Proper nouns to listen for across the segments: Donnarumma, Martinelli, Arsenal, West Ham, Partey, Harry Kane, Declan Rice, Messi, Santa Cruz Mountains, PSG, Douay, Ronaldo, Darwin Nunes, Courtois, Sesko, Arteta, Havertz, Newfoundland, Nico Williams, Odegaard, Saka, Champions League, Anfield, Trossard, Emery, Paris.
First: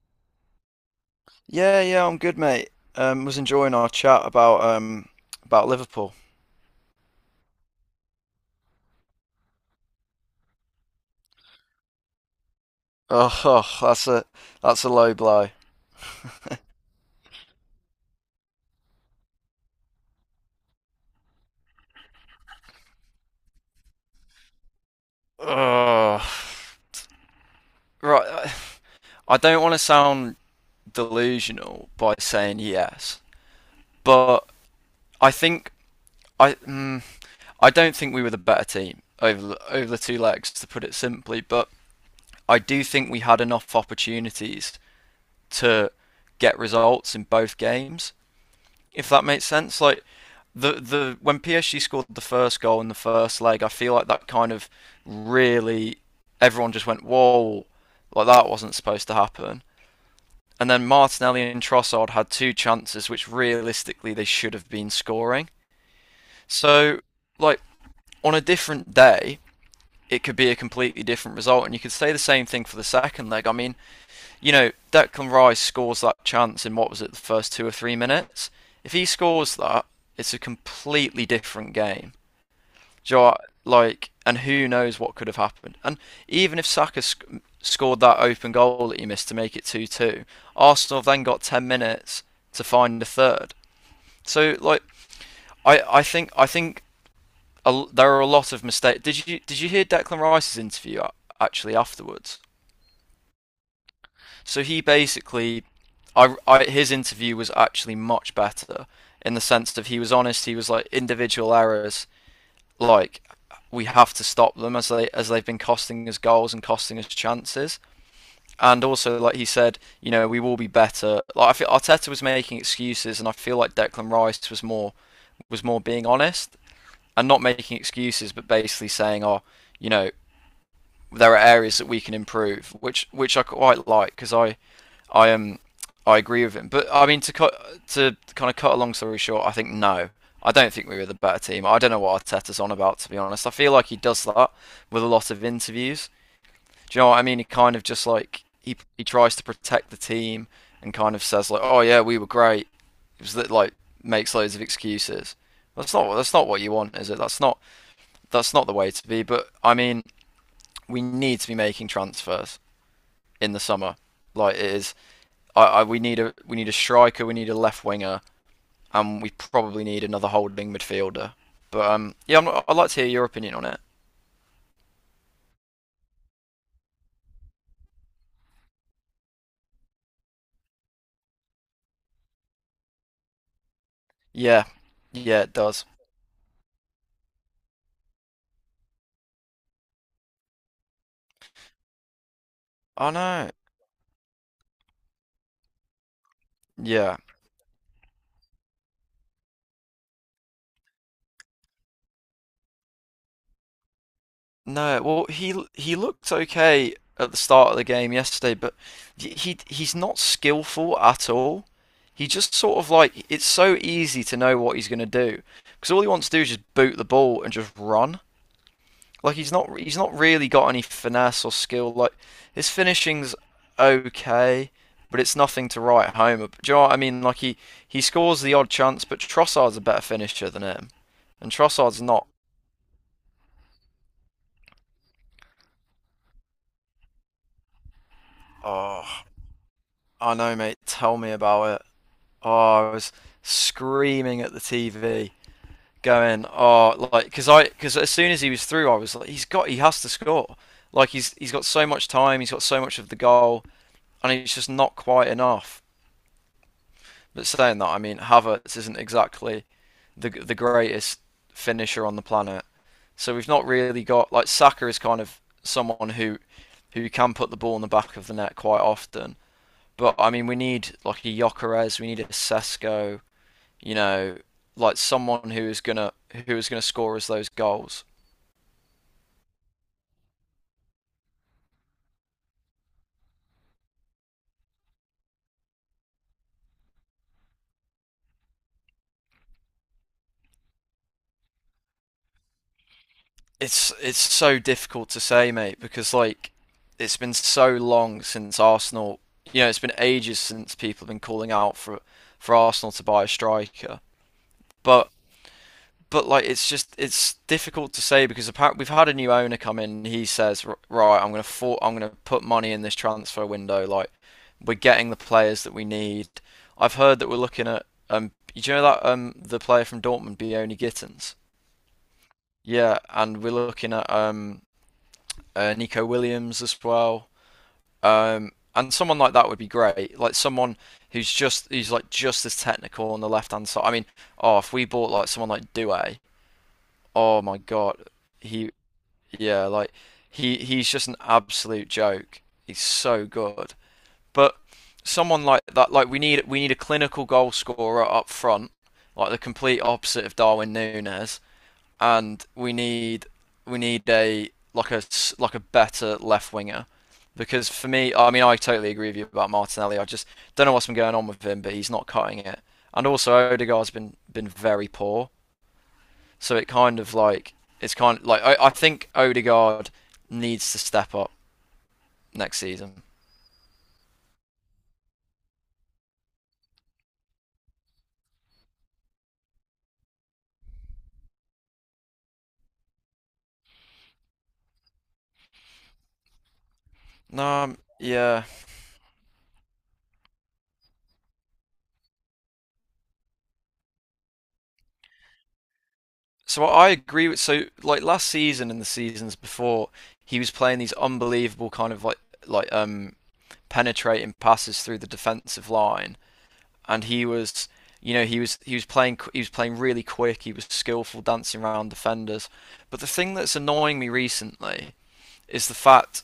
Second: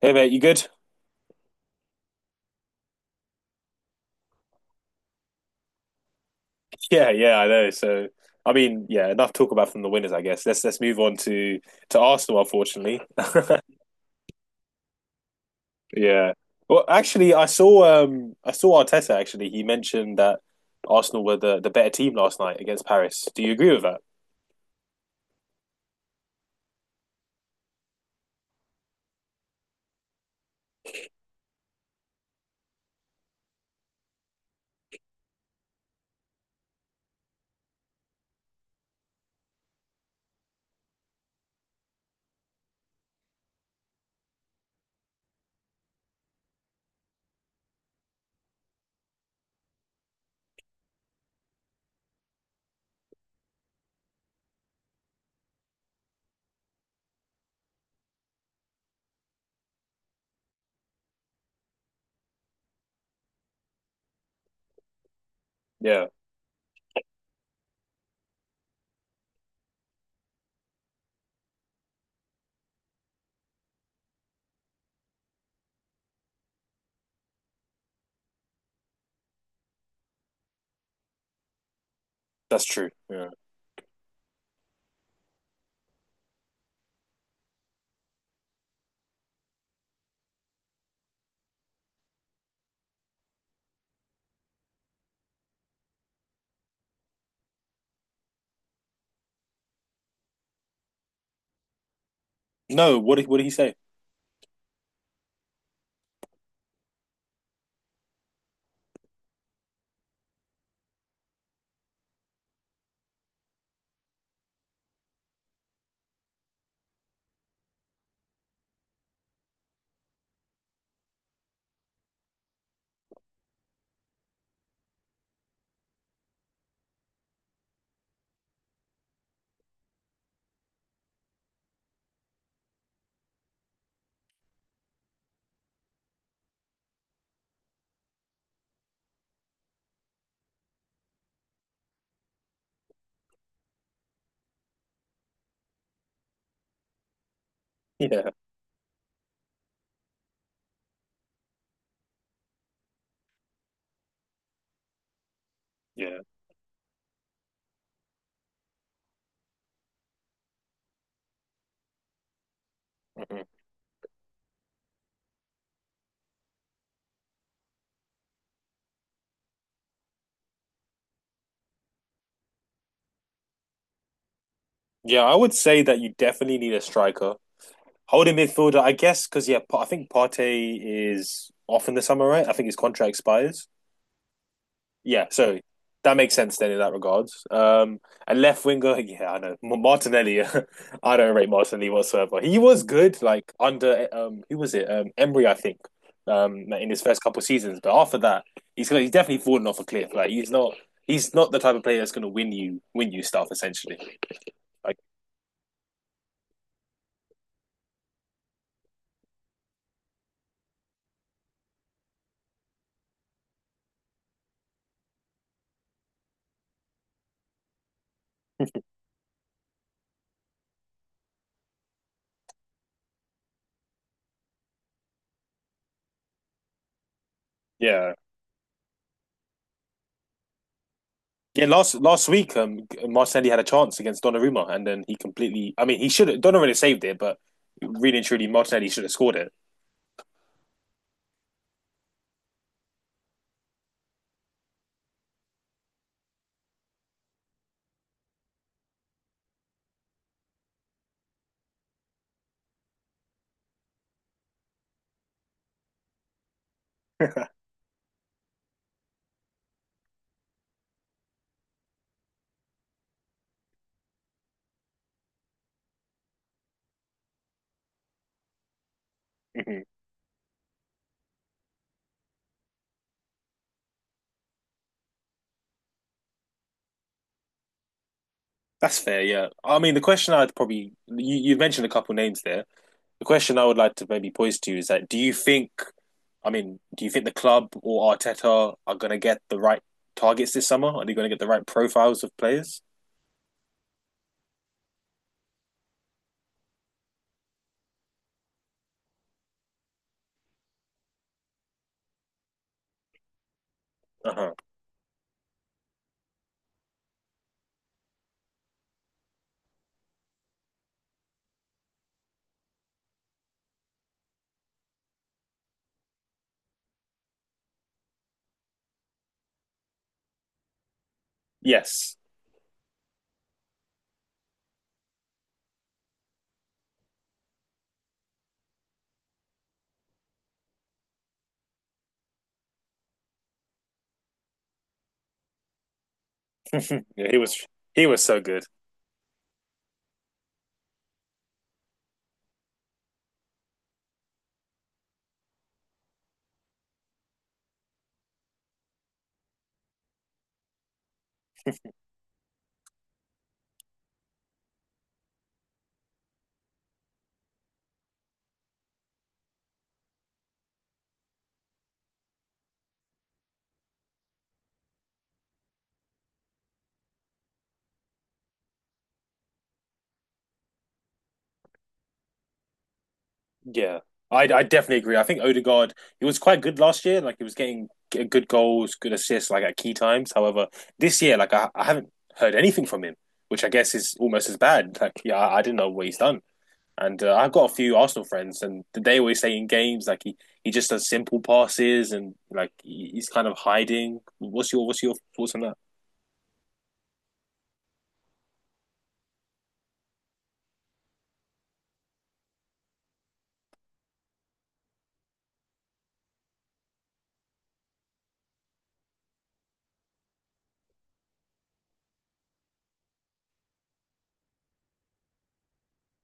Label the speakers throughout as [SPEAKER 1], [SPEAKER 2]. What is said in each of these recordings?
[SPEAKER 1] Hey mate, you good?
[SPEAKER 2] Yeah, yeah, I'm good, mate. Was enjoying our chat about Liverpool.
[SPEAKER 1] Yeah, yeah, I know. Enough talk about from the winners, I guess. Let's move on to Arsenal, unfortunately.
[SPEAKER 2] Oh, oh, that's a that's a low blow.
[SPEAKER 1] Yeah. Well, actually, I saw Arteta actually. He mentioned that Arsenal were the better team last night against Paris. Do you agree with that?
[SPEAKER 2] Oh, right. I don't want to sound delusional by saying yes, but I think I mm, I don't think we were the better team over the two legs, to put it simply. But I do think we had enough opportunities to get results in both games, if that makes sense. Like the when PSG scored the first goal in the first leg, I feel like that kind of really everyone just went whoa, like that wasn't supposed to happen. And then Martinelli and Trossard had two chances which realistically they should have been scoring.
[SPEAKER 1] Yeah,
[SPEAKER 2] So, like, on a different day, it could be a completely different result. And you could say the same thing for the second leg. I mean, Declan Rice scores that chance in what was it, the first 2 or 3 minutes? If he scores that, it's a completely different game.
[SPEAKER 1] that's true.
[SPEAKER 2] Do you know
[SPEAKER 1] Yeah.
[SPEAKER 2] what? Like, and who knows what could have happened? And even if scored that open goal that he missed to make it two-two, Arsenal have then got 10 minutes to find a third. So, like, I think there are a lot of mistakes. Did you hear Declan Rice's interview actually afterwards?
[SPEAKER 1] No, what did he say?
[SPEAKER 2] So he basically, I his interview was actually much better in the sense that he was honest. He was like individual errors, like we have to stop them, as they've been costing us goals and costing us chances. And also, like he said, you know, we will be better. Like I feel Arteta was making excuses, and I feel like Declan Rice was more being honest and not making excuses, but basically saying, "Oh, you know, there are areas that we can improve," which I quite like because I am I agree with him. But I mean to cut to kind of cut a long story short, I think no, I don't think we were the better team. I don't know what Arteta's on about, to be honest. I feel like he does that with a lot of interviews. Do you know what I mean? He kind of just
[SPEAKER 1] Yeah,
[SPEAKER 2] like he tries to protect the team and kind of says like, oh yeah, we were great. It was that like makes loads of excuses. That's not
[SPEAKER 1] yeah,
[SPEAKER 2] that's not what you want, is it? That's not the way to be. But I mean, we need to be making transfers
[SPEAKER 1] hmm
[SPEAKER 2] in the summer. Like it is, I we need a striker, we need a left winger, and we probably need another holding midfielder. But yeah, I'm not, I'd like to hear your opinion on it.
[SPEAKER 1] yeah. I would say that you definitely need a striker, holding midfielder, I guess, because yeah, I think Partey is off in the summer, right? I think his contract expires.
[SPEAKER 2] Yeah,
[SPEAKER 1] Yeah,
[SPEAKER 2] yeah, it
[SPEAKER 1] so
[SPEAKER 2] does.
[SPEAKER 1] that makes sense then in that regards. And left winger, yeah, Martinelli. I don't rate Martinelli whatsoever. He was
[SPEAKER 2] I
[SPEAKER 1] good,
[SPEAKER 2] know.
[SPEAKER 1] like under who was it? Emery, I think. In his
[SPEAKER 2] Yeah,
[SPEAKER 1] first couple of seasons, but after that, he's definitely fallen off a cliff. Like he's not the type of player that's gonna win you stuff essentially. Like
[SPEAKER 2] no. Well, he looked okay at the start of the game yesterday, but he's not skillful at all. He just sort of like it's so easy to know what he's going to do because all he wants to do is just boot the ball and just run. Like he's not really got any finesse or skill. Like his finishing's okay, but it's nothing to write Do you know what I mean? Like he
[SPEAKER 1] yeah.
[SPEAKER 2] scores the odd chance, but Trossard's a better finisher than him, and
[SPEAKER 1] Yeah, last
[SPEAKER 2] Trossard's not.
[SPEAKER 1] last week, Martinelli had a chance against Donnarumma, and then he completely. I mean, he should have. Donnarumma really saved it, but really and truly, Martinelli should
[SPEAKER 2] Oh,
[SPEAKER 1] have scored it.
[SPEAKER 2] I know, mate. Tell me about it. Oh, I was screaming at the TV, going, oh, like because as soon as he was through, I was like, he has to score. Like he's got so much time, he's got so much of the goal, and it's just not quite enough. But saying that, I mean, Havertz isn't exactly the greatest finisher on the planet. So we've not really got like Saka is kind of someone who can put the ball in the back of the net quite often.
[SPEAKER 1] Hmm.
[SPEAKER 2] But I mean, we need like a Jokeres, we need a Sesko, you know, like someone who is gonna score us those goals.
[SPEAKER 1] That's fair, yeah. I mean, the question I'd probably. You mentioned a couple names there. The question I would like to maybe pose to you is that do you think. I mean, do you think the club or Arteta are going to get the right targets this summer? Are they going to get the right profiles of players?
[SPEAKER 2] It's so difficult to say, mate, because like it's been so long since Arsenal. You know, it's been ages since people have been calling out for Arsenal to buy a striker.
[SPEAKER 1] Uh huh.
[SPEAKER 2] But like it's just it's difficult to say because apparently we've had a new owner come in. And he says, right, I'm gonna put money in this transfer window. Like we're getting the players that we need. I've heard that we're looking at do you know that the player from Dortmund, Bioni Gittens?
[SPEAKER 1] Yes.
[SPEAKER 2] Yeah, and we're looking at Nico Williams as well. And someone like that would be great. Like someone who's just who's like just as technical on the left hand side. I mean, oh, if we bought like someone like Douay,
[SPEAKER 1] Yeah, he
[SPEAKER 2] oh my
[SPEAKER 1] was. He
[SPEAKER 2] god,
[SPEAKER 1] was so good.
[SPEAKER 2] he yeah, like he's just an absolute joke. He's so good. But someone like that, like we need a clinical goal scorer up front, like the complete opposite of Darwin Nunes, and we need a like a better left winger because for me, I mean, I totally agree with you about Martinelli. I just don't know what's been going on with him, but he's not cutting it. And also, Odegaard's been very poor, so it's kind of like I think Odegaard needs to step up next season.
[SPEAKER 1] Yeah, I definitely agree. I think Odegaard he was quite good last year. Like he was getting good goals, good assists, like at key times. However, this year, like I haven't heard anything from him, which I guess is almost as bad. Like yeah, I didn't know what he's done. And
[SPEAKER 2] No,
[SPEAKER 1] I've got a few Arsenal
[SPEAKER 2] yeah.
[SPEAKER 1] friends, and they always say in games he just does simple passes and he's kind of hiding. What's your thoughts on that?
[SPEAKER 2] So I agree with so like last season and the seasons before, he was playing these unbelievable kind of like penetrating passes through the defensive line, and he was, you know, he was playing really quick. He was skillful dancing around defenders. But the thing that's annoying me recently is the fact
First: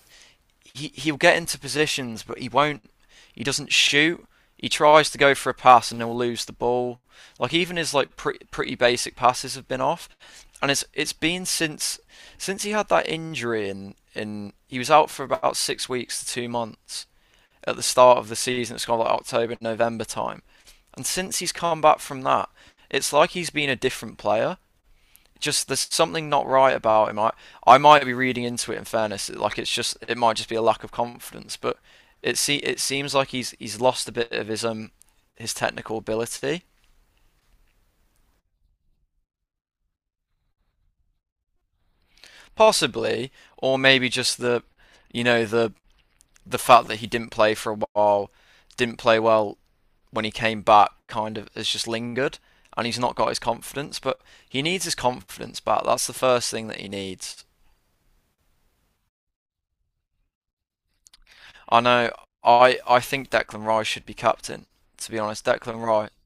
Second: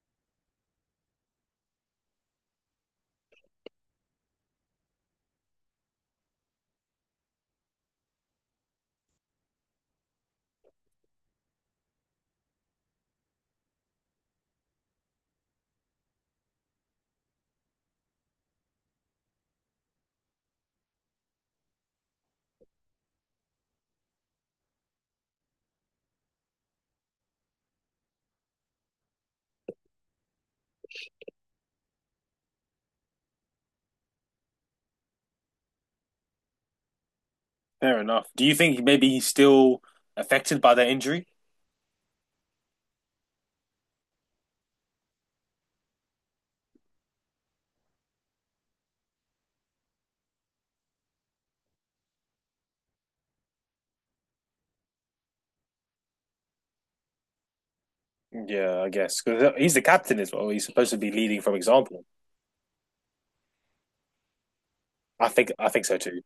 [SPEAKER 2] he'll get into positions, but he won't. He doesn't shoot. He tries to go for a pass and he'll lose the ball. Like even his like pretty basic passes have been off, and it's been since he had that injury in he was out for about 6 weeks to 2 months at the start of the season. It's kind of like October, November time. And since he's come back from that, it's like he's been a different player. Just there's something not right about him. I might be reading into it. In fairness, like it's just it might just be a lack of confidence. But it seems like he's lost a bit of his technical ability,
[SPEAKER 1] Fair enough. Do you think maybe he's still affected by that injury?
[SPEAKER 2] possibly, or maybe just the you know the fact that he didn't play for a while, didn't play well when he came back kind of has just lingered and he's not got his confidence. But he needs his confidence back. That's the first thing that he needs.
[SPEAKER 1] Yeah, I guess because he's the captain as well. He's supposed to be leading from
[SPEAKER 2] I
[SPEAKER 1] example.
[SPEAKER 2] know. I think Declan Rice should be captain. To be
[SPEAKER 1] I
[SPEAKER 2] honest,
[SPEAKER 1] think I
[SPEAKER 2] Declan
[SPEAKER 1] think so
[SPEAKER 2] Rice.
[SPEAKER 1] too.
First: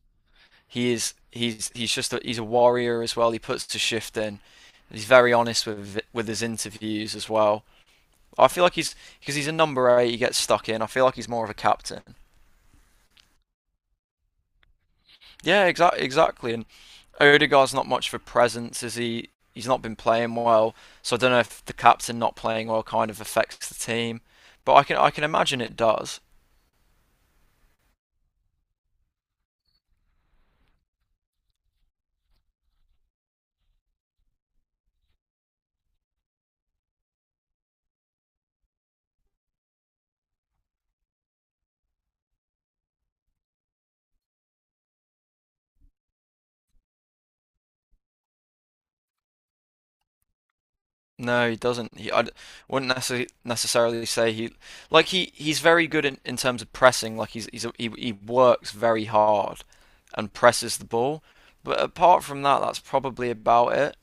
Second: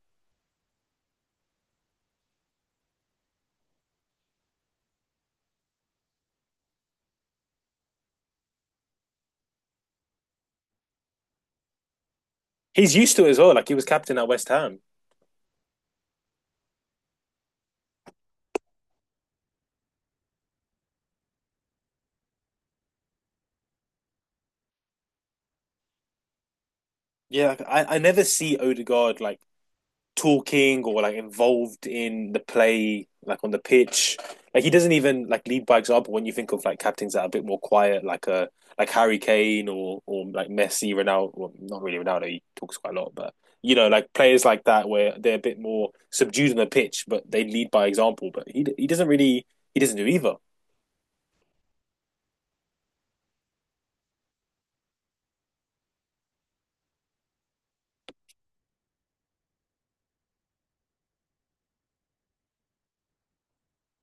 [SPEAKER 2] He is. He's just he's a warrior as well. He puts the shift in. He's very honest with his interviews as well. I feel like he's because he's a number eight. He gets stuck in. I feel like he's more of a captain.
[SPEAKER 1] He's used to it as well. Like he was captain at West Ham.
[SPEAKER 2] Yeah, exactly, exactly. And Odegaard's not much for presence, is he? He's not been playing well, so I don't know if the captain not playing well kind of affects the team. But I can imagine it does.
[SPEAKER 1] Yeah, like, I never see Odegaard like talking or like involved in the play, like on the pitch. Like he doesn't even like lead by example when you think of like captains that are a bit more quiet, like a like Harry Kane or like Messi, Ronaldo. Well, not really Ronaldo. He talks quite a lot, but you know, like players like that where they're a bit more subdued on the pitch, but they lead by example. But he doesn't do either.
[SPEAKER 2] No, he doesn't. Wouldn't necessarily say he's very good in terms of pressing. Like he works very hard and presses the ball. But apart from that, that's probably about it.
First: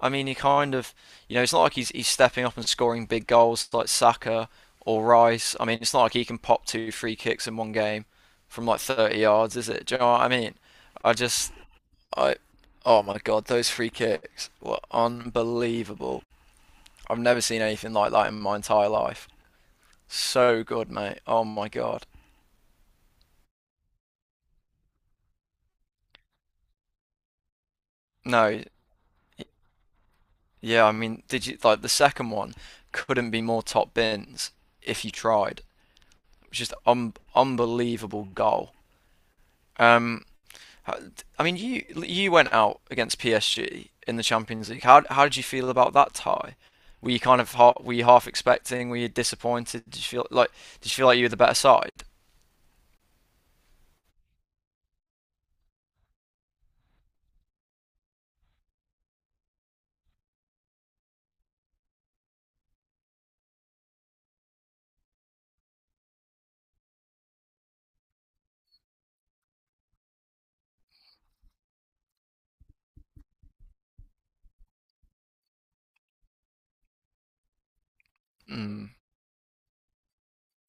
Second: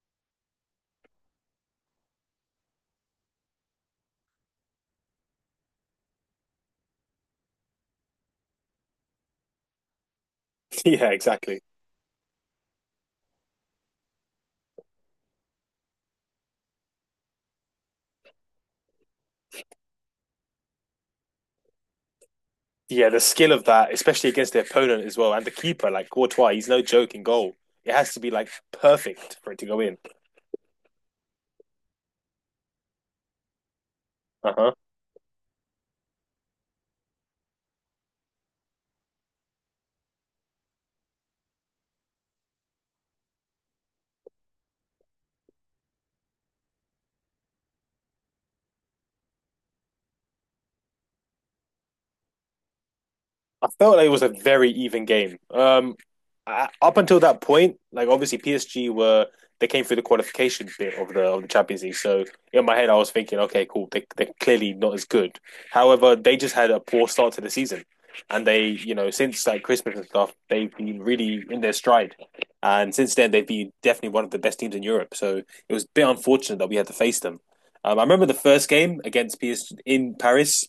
[SPEAKER 2] I mean, he kind of, you know, it's not like he's stepping up and scoring big goals like Saka or Rice. I mean, it's not like he can pop two free kicks in one game from like 30 yards, is it? Do you know what I mean?
[SPEAKER 1] Yeah,
[SPEAKER 2] I just,
[SPEAKER 1] exactly.
[SPEAKER 2] I, oh my God, those free kicks were unbelievable. I've never seen anything like that in my entire life. So good, mate. Oh my God.
[SPEAKER 1] Yeah, the skill of that, especially against the opponent as well, and the keeper, like Courtois, he's no joke in goal. It has to be like
[SPEAKER 2] No,
[SPEAKER 1] perfect for it to go in.
[SPEAKER 2] yeah, I mean, did you like the second one? Couldn't be more top bins
[SPEAKER 1] Uh huh.
[SPEAKER 2] if you tried. It was just un unbelievable goal. Um, I mean, you went out against PSG in the Champions League. How did you feel about that tie? Were you kind of were you half expecting? Were you disappointed? Did you feel like you were the better side?
[SPEAKER 1] I felt like it was a very even game. Up until that point, like obviously PSG were they came through the qualification bit of the Champions League. So in my head, I was thinking, okay, cool, they're clearly not as good. However, they just had a poor start to the season, and they, you know, since like Christmas and stuff, they've been really in their stride. And since then, they've been definitely one of the best teams in Europe. So it was a bit unfortunate that we had to face them. I remember the first
[SPEAKER 2] Mm.
[SPEAKER 1] game against PSG in Paris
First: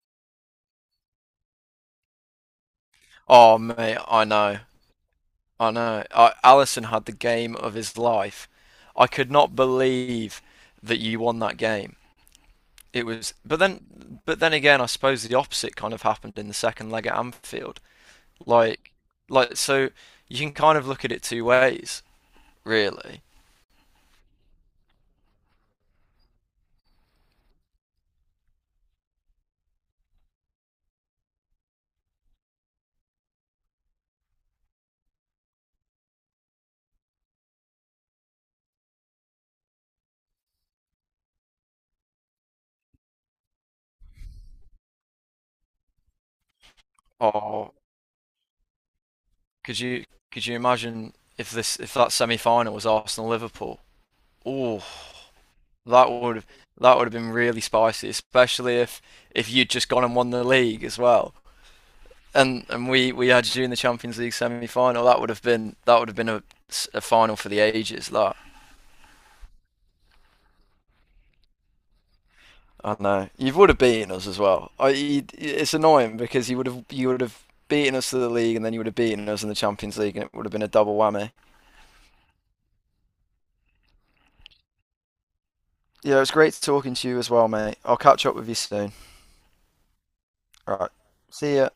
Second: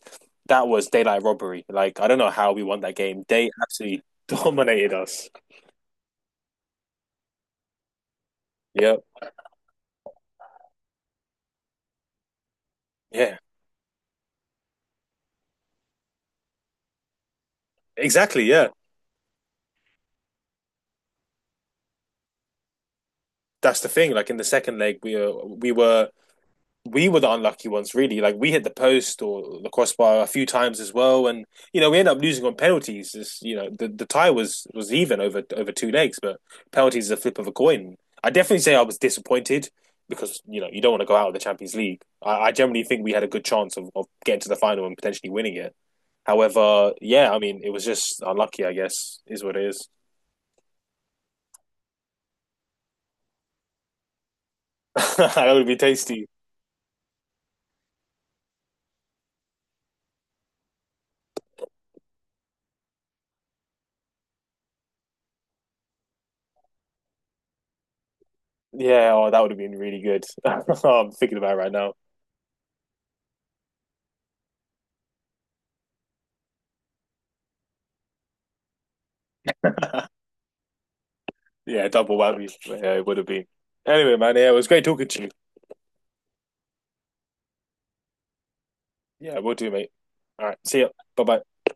[SPEAKER 1] that was daylight robbery. Like I don't know how we won that game. They
[SPEAKER 2] Oh mate,
[SPEAKER 1] absolutely
[SPEAKER 2] I know,
[SPEAKER 1] dominated us.
[SPEAKER 2] I know. Allison had the game of his life.
[SPEAKER 1] Yep.
[SPEAKER 2] I could not believe that you won that game. It was,
[SPEAKER 1] Yeah.
[SPEAKER 2] but then, again, I suppose the opposite kind of happened in the second leg at Anfield.
[SPEAKER 1] Exactly. Yeah.
[SPEAKER 2] Like, like so, you can kind of look at it two ways. Really.
[SPEAKER 1] That's the thing. Like in the second leg, we were the unlucky ones, really. Like we hit the post or the crossbar a few times as well, and you know we ended up losing on penalties. It's, you know the tie was even over over two legs, but penalties is a flip of a coin. I definitely say I was disappointed because you know you don't want to go out of the Champions League. I generally think we had a good chance of getting to the final and potentially winning it. However, yeah, I mean it
[SPEAKER 2] Or
[SPEAKER 1] was just unlucky. I guess is what it
[SPEAKER 2] could
[SPEAKER 1] is.
[SPEAKER 2] you could you imagine if this if that semi final was Arsenal Liverpool? Oh,
[SPEAKER 1] That would be
[SPEAKER 2] that
[SPEAKER 1] tasty.
[SPEAKER 2] would have that would have been really spicy, especially if you'd just gone and won the league as well. And we had you in the Champions League semi final. That would have been a final for the ages. That
[SPEAKER 1] Yeah, oh, that would have been really good. I'm thinking about it right now.
[SPEAKER 2] I know you would have beaten us as well. It's annoying because you would have beaten us to the league and then you would have beaten us in the Champions League and it would have been a double whammy.
[SPEAKER 1] Yeah, double whammy. Yeah, it would have been. Anyway, man, yeah, it was great talking to you.
[SPEAKER 2] Yeah, it was great talking to you as well, mate. I'll catch up with you soon.
[SPEAKER 1] Yeah, we'll do, mate. All right,
[SPEAKER 2] All
[SPEAKER 1] see ya.
[SPEAKER 2] right.
[SPEAKER 1] Bye
[SPEAKER 2] See
[SPEAKER 1] bye.
[SPEAKER 2] ya.